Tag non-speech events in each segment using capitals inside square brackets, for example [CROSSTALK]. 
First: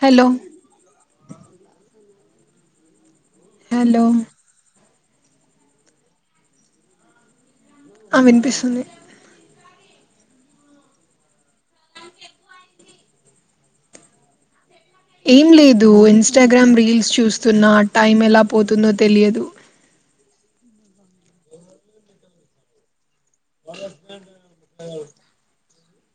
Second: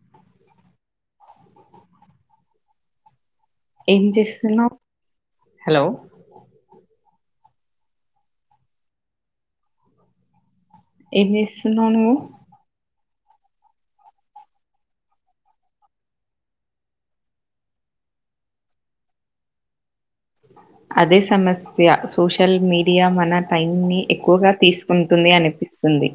Hello hello ఏం చేస్తున్నావు hello ఆ వినిపిస్తుంది ఎం జేస్తున్నావ్ నువ్వు ఏం లేదు ఇన్స్టాగ్రామ్ రీల్స్ చూస్తున్నా టైం ఎలా పోతుందో తెలియదు అదే సమస్య సోషల్ మీడియా మన టైం ని ఎక్కువగా తీసుకుంటుంది అని పిస్తుంది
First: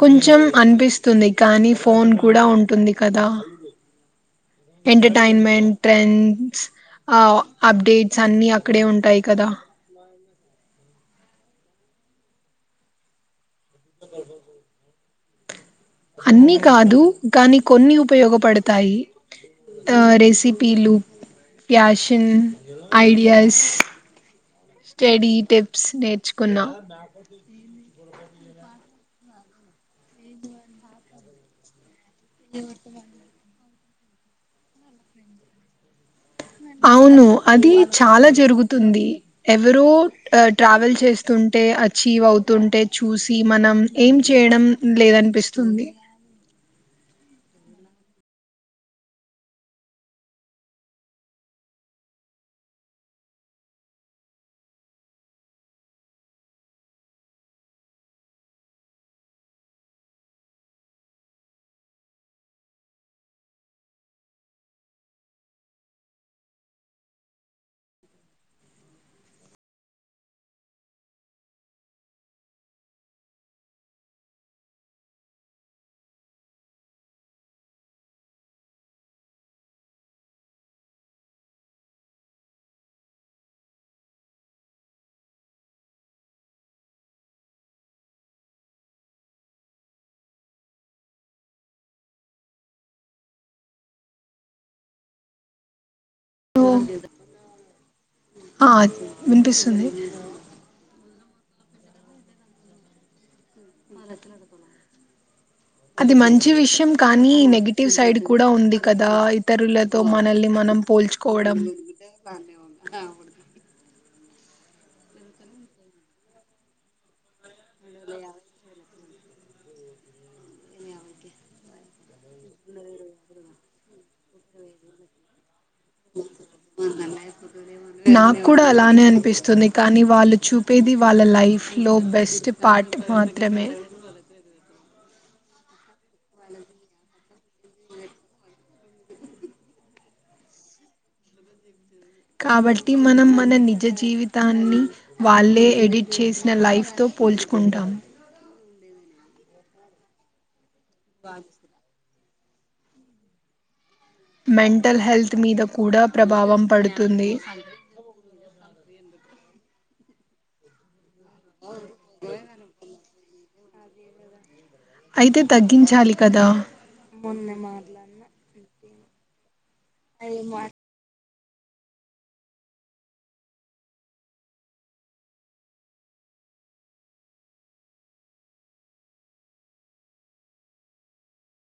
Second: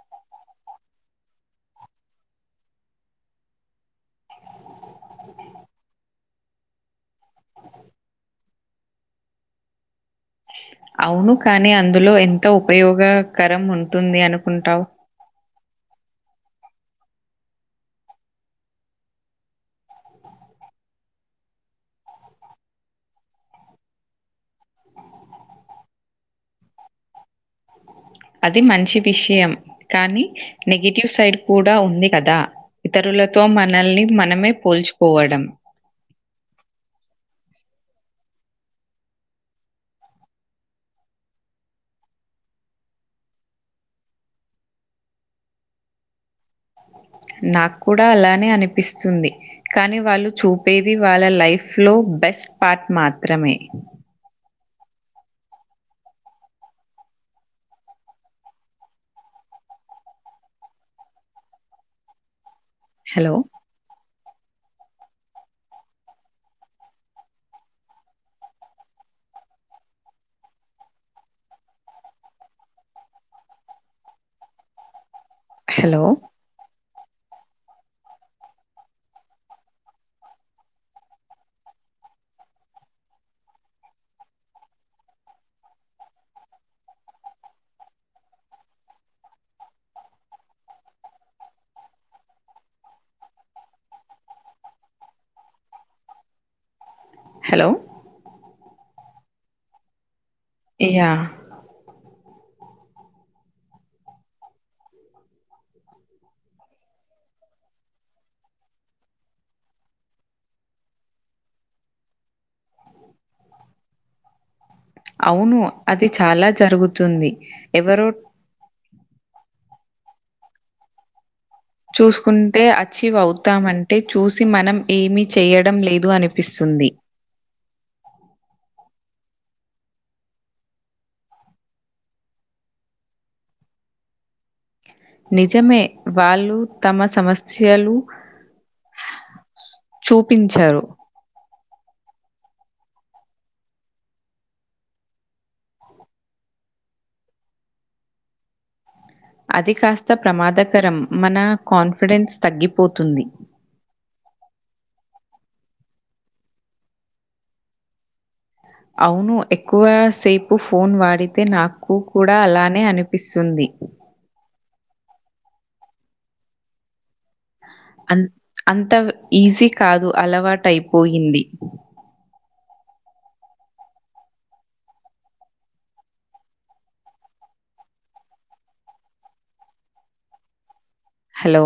కొంచెం అనిపిస్తుంది కానీ ఫోన్ కూడా ఉంటుంది కదా ఎంటర్టైన్మెంట్ ట్రెండ్స్ ఆ అప్డేట్స్ అన్ని అక్కడే ఉంటాయి కదా అవును కానీ అందులో ఎంత ఉపయోగకరం ఉంటుంది అనుకుంటావు అన్ని కాదు గాని కొన్ని ఉపయోగపడతాయి రెసిపీలు ప్యాషన్ ఐడియాస్ స్టడీ టిప్స్ నేర్చుకున్నా అది మంచి విషయం కానీ నెగిటివ్ సైడ్ కూడా ఉంది కదా ఇతరులతో మనల్ని మనమే పోల్చుకోవడం అవును అది చాలా జరుగుతుంది ఎవరో ట్రావెల్ చేస్తు అంటే అచీవ్ అవుతుంటే చూసి మనం ఏం చేయడం లేదనిపిస్తుంది [INAUDIBLE] నాకు కూడా అలానే అనిపిస్తుంది కానీ వాళ్ళు చూపేది వాళ్ళ లైఫ్ లో బె స్ట్ పార్ట్ మాత్రమే హలో హలో ఓ హలో ఆ వినిపిస్తుంది ఇయా [INAUDIBLE] [INAUDIBLE] అది మంచి విషయం కానీ నెగిటివ్ సైడ్ కూడా ఉంది కదా ఇతరులతో మనల్ని మనం పోల్చుకోవడం అవును అది చాలా జరుగుతుంది ఎవరో చూసుకుంటే అచీవ్ అవుతాం అంటే చూసి మనం ఏమి చేయ నాకు కూడా అలానే అనిపిస్ స్తుంది కానీ వాళ్ళు చూపేది వాళ్ళ లైఫ్లో బెస్ట్ పార్ట్ మాత్రమే [INAUDIBLE] నిజమే వాళ్ళు తమ సమస్యలు చూపించారు కాబట్టి మనం మన నిజ జీవితాన్ని వాళ్ళే ఎడిట్ చేసిన లైఫ్ తో పోల్చుకుంటాము అది కాస్త ప్రమాదకరం మన కాన్ఫిడెన్స్ తగ్గిపోతుంది మెంటల్ హెల్త్ మీద కూడా ప్రభావం పడుతుంది అవును ఎక్కువ సేపు ఫోన్ వాడితే నాకు కూడా అలానే అని పిస్తుంది అయితే తగ్గించాలి కదా అన్ అంత ఈజీ కాదు అలవాటు అయిపోయింది హలో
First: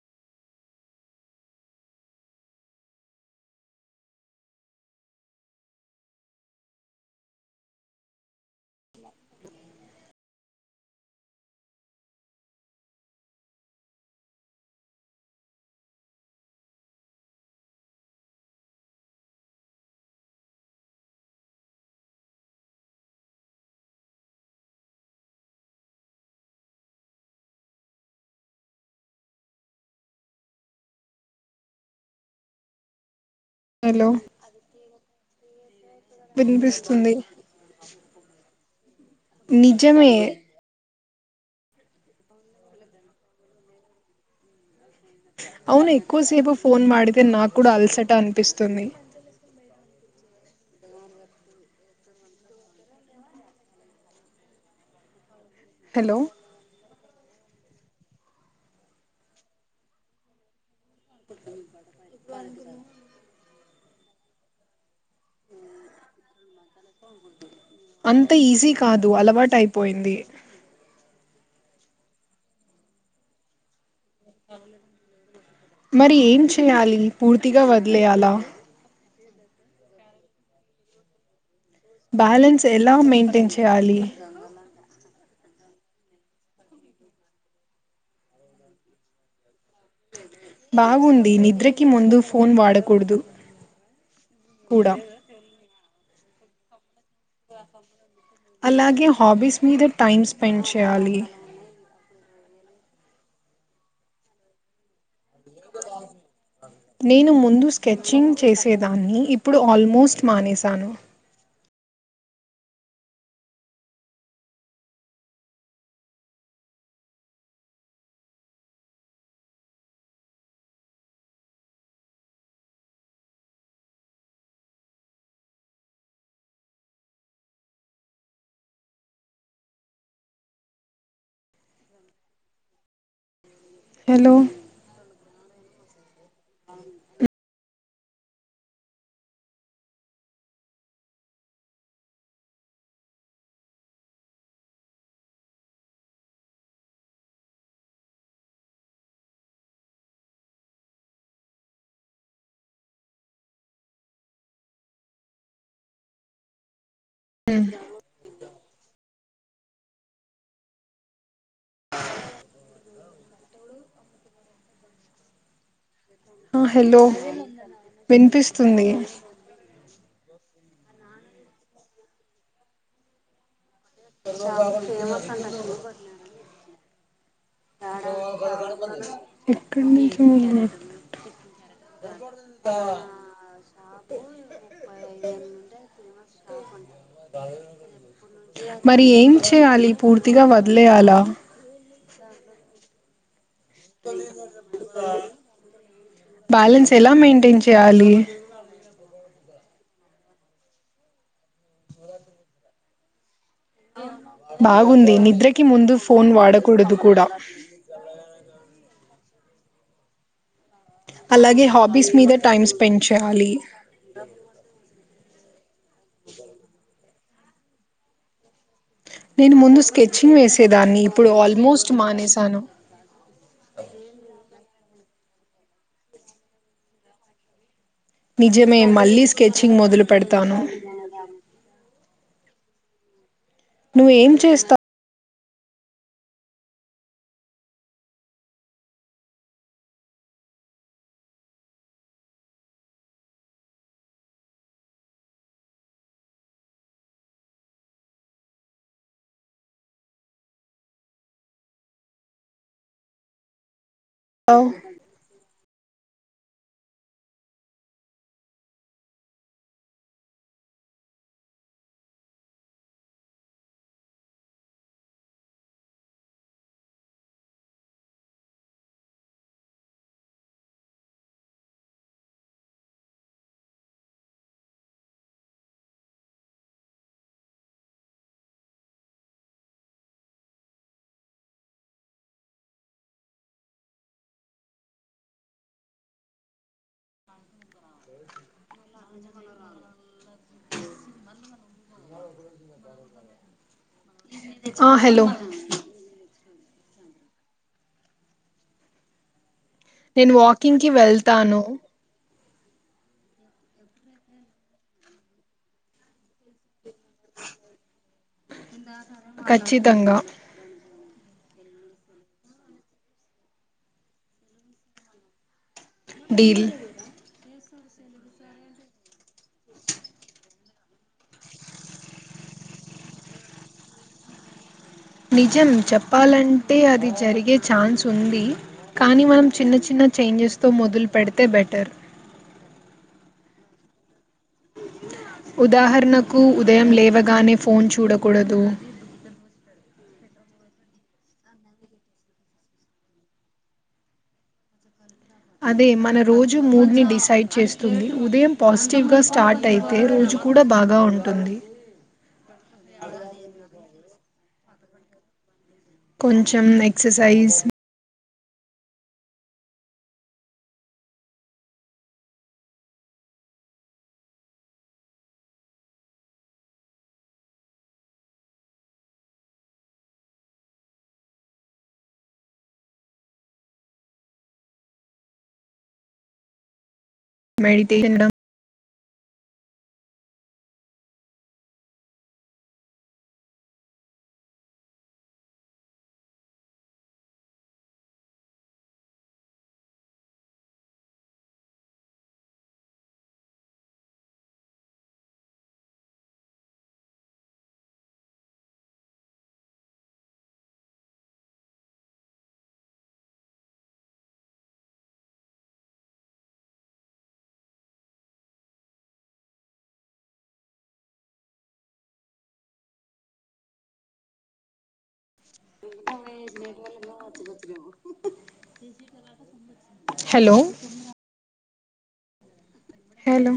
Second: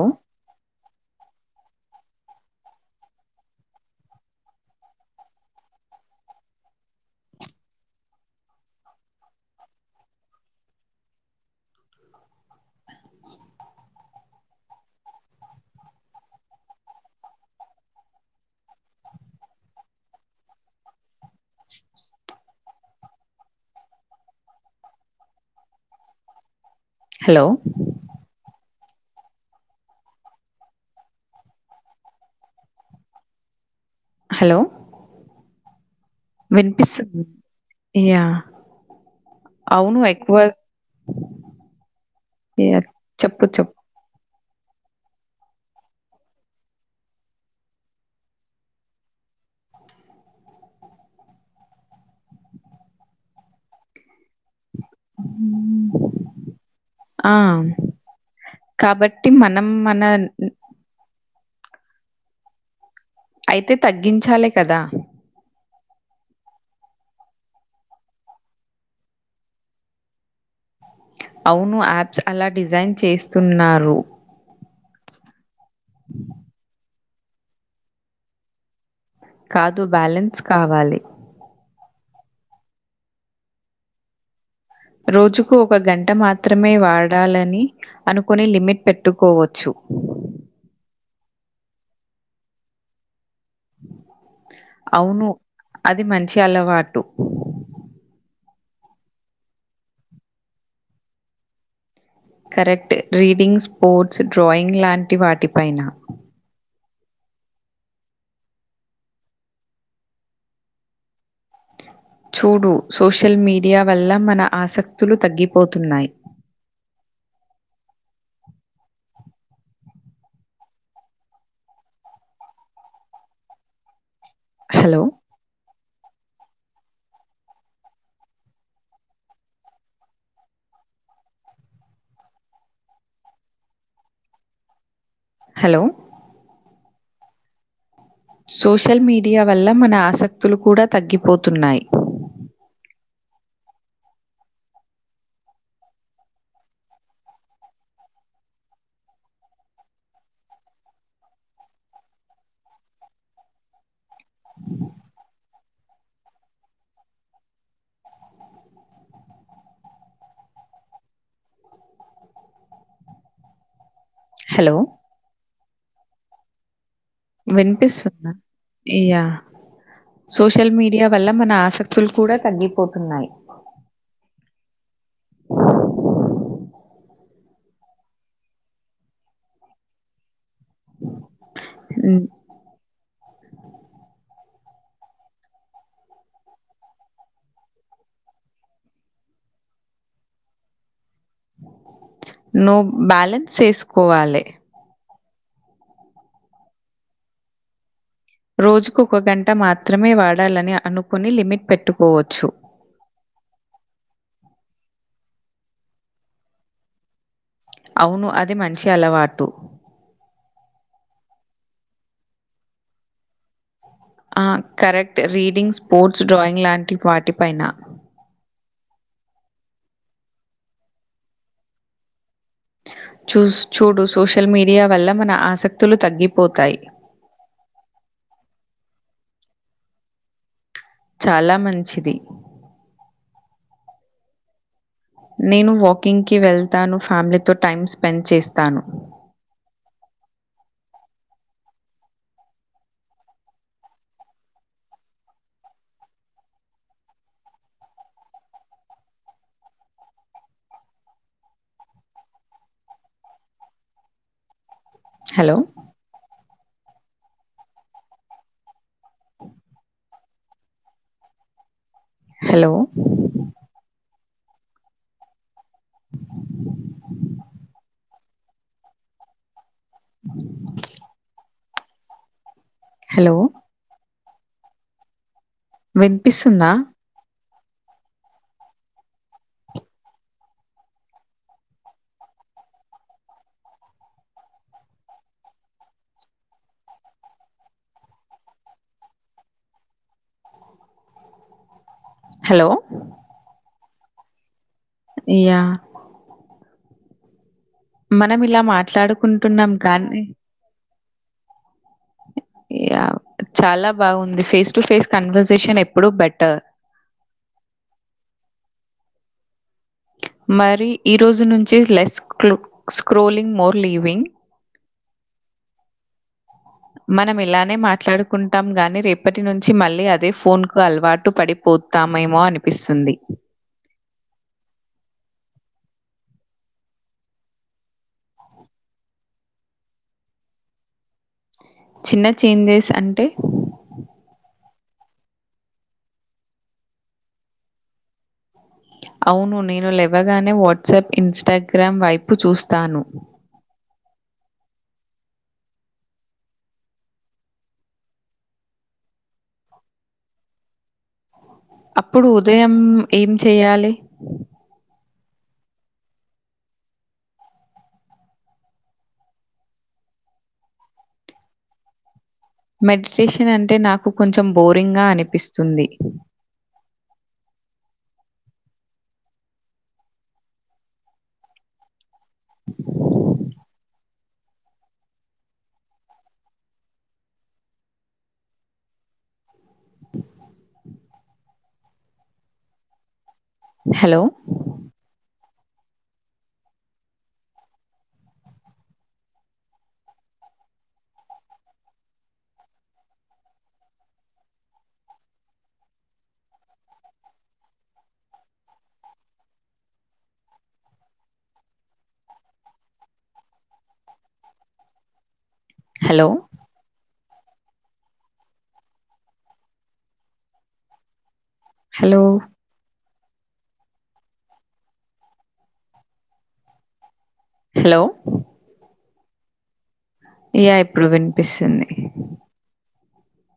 హలో హలో హలో! వినిపిస్తుంది యా అవును నిజమే ఎకువ య చెప్పు చప్ అవును ఎక్కువసేపు ఫోన్ వాడితే నా కూడా అలసట అనిపిస్తుంది హలో ఆ కాబట్టి మనం మన [INAUDIBLE] అయితే తగ్గించాలే కదా అంత ఈజీ కాదు అలవాటు అయిపోయింది అవును యాప్స్ అలా డిజైన్ చేస్తున్నారు మరి ఏం చేయాలి పూర్తిగా వదిలేయాలా కాదు బ్యాలెన్స్ కావాలి బ్యాలెన్స్ ఎలా మెయింటైన్ చేయాలి రోజుకు ఒక గంట మాత్రమే వాడాలని అనుకునే లిమిట్ పెట్టుకోవచ్చు బాగుంది నిద్రకి ముందు ఫోన్ వాడకూడదు కూడా అవును అది మంచి అలవాటు అలాగే హాబీస్ మీద టైం స్పెండ్ చేయాలి కరెక్ట్ రీడింగ్ స్పోర్ట్స్ డ్రాయింగ్ లాంటి వాటిపైన నేను ముందు స్కెచింగ్ చేసేదాన్ని ఇప్పుడు ఆల్మోస్ట్ మానేసాను చూడు సోషల్ మీడియా వల్ల మన ఆసక్తులు తగ్గిపోతున్నాయి hello hello hello social media వల్ల మన ఆసక్తులు కూడా తగ్గిపోతున్నాయి ఆ హలో హలో వినిపిస్తుందా వినిపిస్తుంది అయ్యా సోషల్ మీడియా వల్ల మన ఆసక్తులు కూడా తగ్గిపోతున్నాయి చాలా ఫేమస్ అన్న ఎక్కడ నుంచి హ్మ్. పేమస్ మరి ఏం చేయాలి పూర్తిగా వదిలేయాలా నో బ్యాలెన్స్ చేసుకోవాలె. బ్యాలెన్స్ ఎలా మెయింటైన్ చేయాలి రోజుకో ఒక గంట గంట మాత్రమే వాడాలని అనుకుని లిమిట్ పెట్టుకోవచ్చు బాగుంది నిద్రకి ముందు ఫోన్ వాడకూడదు కూడా అవును అది మంచి అలవాటు అలాగే హాబీస్ మీద టైం స్పెండ్ చేయాలి ఆ కరెక్ట్ రీడింగ్ స్పోర్ట్స్ డ్రాయింగ్ లాంటి వాటి పైన నేను ముందు స్కెచింగ్ వేసేదాన్ని ఇప్పుడు ఆల్మోస్ట్ మానేసి చూస్ చూడు సోషల్ మీడియా వల్ల మన ఆసక్తులు తగ్గిపోతాయి నిజమే మళ్ళీ స్కెచింగ్ మొదలు పెడతాను చాలా మంచిది నువ్వేం చేస్తా నేను వాకింగ్కి వెళ్తాను ఫ్యామిలీతో టైం స్పెండ్ చేస్తాను అ హలో హలో హలో వినిపిస్తుందా అ రా హలో ఆ హలో యాహ్! మనం ఇలా మాట్లాడుకుం నేను వాకింగ్ కి వెళ్తాను య చాలా బాగుంది ఫేస్ టు ఫేస్ కన్వర్సేషన్ ఎప్పుడు బెటర్ కచ్చితంగా మరి ఈ రోజు నుంచి less clue scrolling more living deal మనమెలా మాట్లాడుకుంటాం గానీ రేపటి నుంచి మళ్ళీ అదే ఫోన్ కు అలవాటు పడిపోతాం మేమో అనిపి స్తుంది నిజం చెప్పాలంటే అది జరిగే ఛాన్స్ ఉంది కానీ మనం చిన్న చిన్న చేంజెస్ తో మొదలు పెడితే బట్ చిన్న చేంజెస్ అంటే ఉదాహరణ కు ఉదయం లేవగానే ఫోన్ చూడకూడదు అవును నేను లెవ్వగానే వాట్సాప్ ఇన్స్టాగ్రామ్ వైపు చూస్తాను [INAUDIBLE] అదే మన రోజు మూడ్ ని డిసైడ్ చేస్తుంది ఉదయం పాజిటివ్ గా స్టార్ట్ అయితే రోజు కూడ బాగా ఉంటుంది అప్పుడు ఉదయం ఏం చెయ్యాలి కొంచెం ఎక్ససైజ్ మెడిటేషన్ అంటే నాకు కొంచెం బోరింగ్ గా అనిపిస్తుంది [UNINTELLIGIBLE] మెడిటేషన్ లు hello hello hello [INAUDIBLE] hello hello yeah ఇప్పుడు వినిపిస్తుంది హలో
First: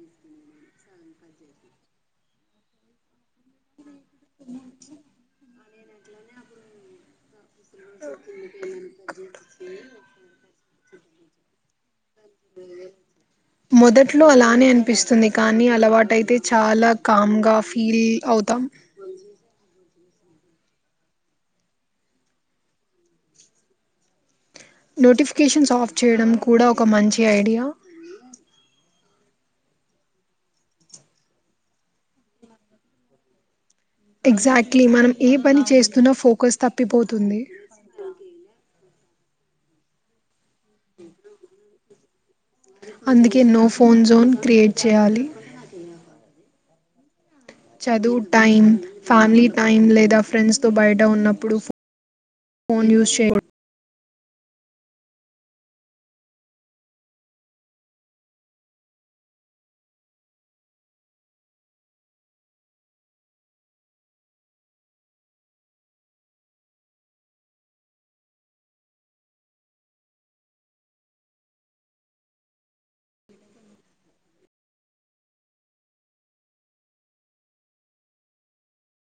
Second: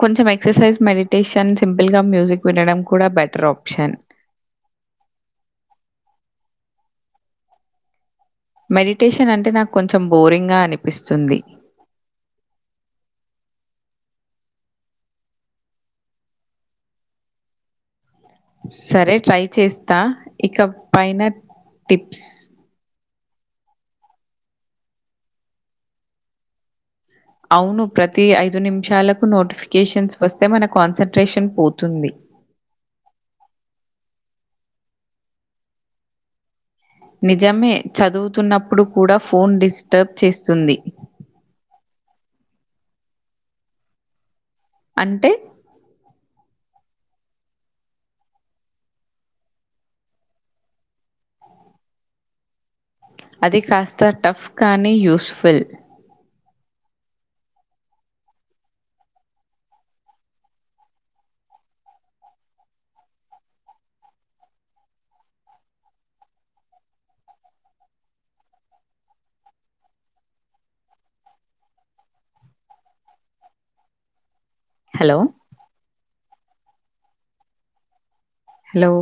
కొంచెం ఎక్సర్సైజ్ మెడిటేషన్ సింపుల్ గా మ్యూజిక్ వినడం కూడా బెట్ ట్రాప్షన్ [UNINTELLIGIBLE] మెడిటేషనంటే నాకు కొంచెం బోరింగా అనిపిస్తుంది [INAUDIBLE] ట్లొ అలానే అనిపిస్తుంది కానీ అలవాటయితే చాలా కామ్ గా ఫీల్ అవుతాం సరే ట్రై చేస్తా ఇక పైన టిప్స్ నోటిఫికేషన్స్ ఆఫ్ చేయడం కూడా ఒక మంచి ఐడియా అవును ప్రతి ఐదు నిమిషాల నోటిఫికేషన్స్ వస్తే మన కాన్సన్ంట్రేషన్ పోతుంది ఎగ్జాక్ట్లీ మనం ఏ పని చేస్తున్నా ఫోకస్ తప్ప నిజమే చదువుతున్నప్పుడు కూడా ఫోన్ డిస్టర్బ్ చేస్ తుంది అందుకే నో ఫోన్ జోన్ క్రియేట్ చేయాలి అంటే చదువు టైం ఫ్యామిలీ టైం లేదా ఫ్రెండ్స్ తో బయట ఉన్నప్పుడు ఫోన్ యూస్ చేయకు అది కాస్త టఫ్ కానీ యూస్ఫుల్ హలో హలో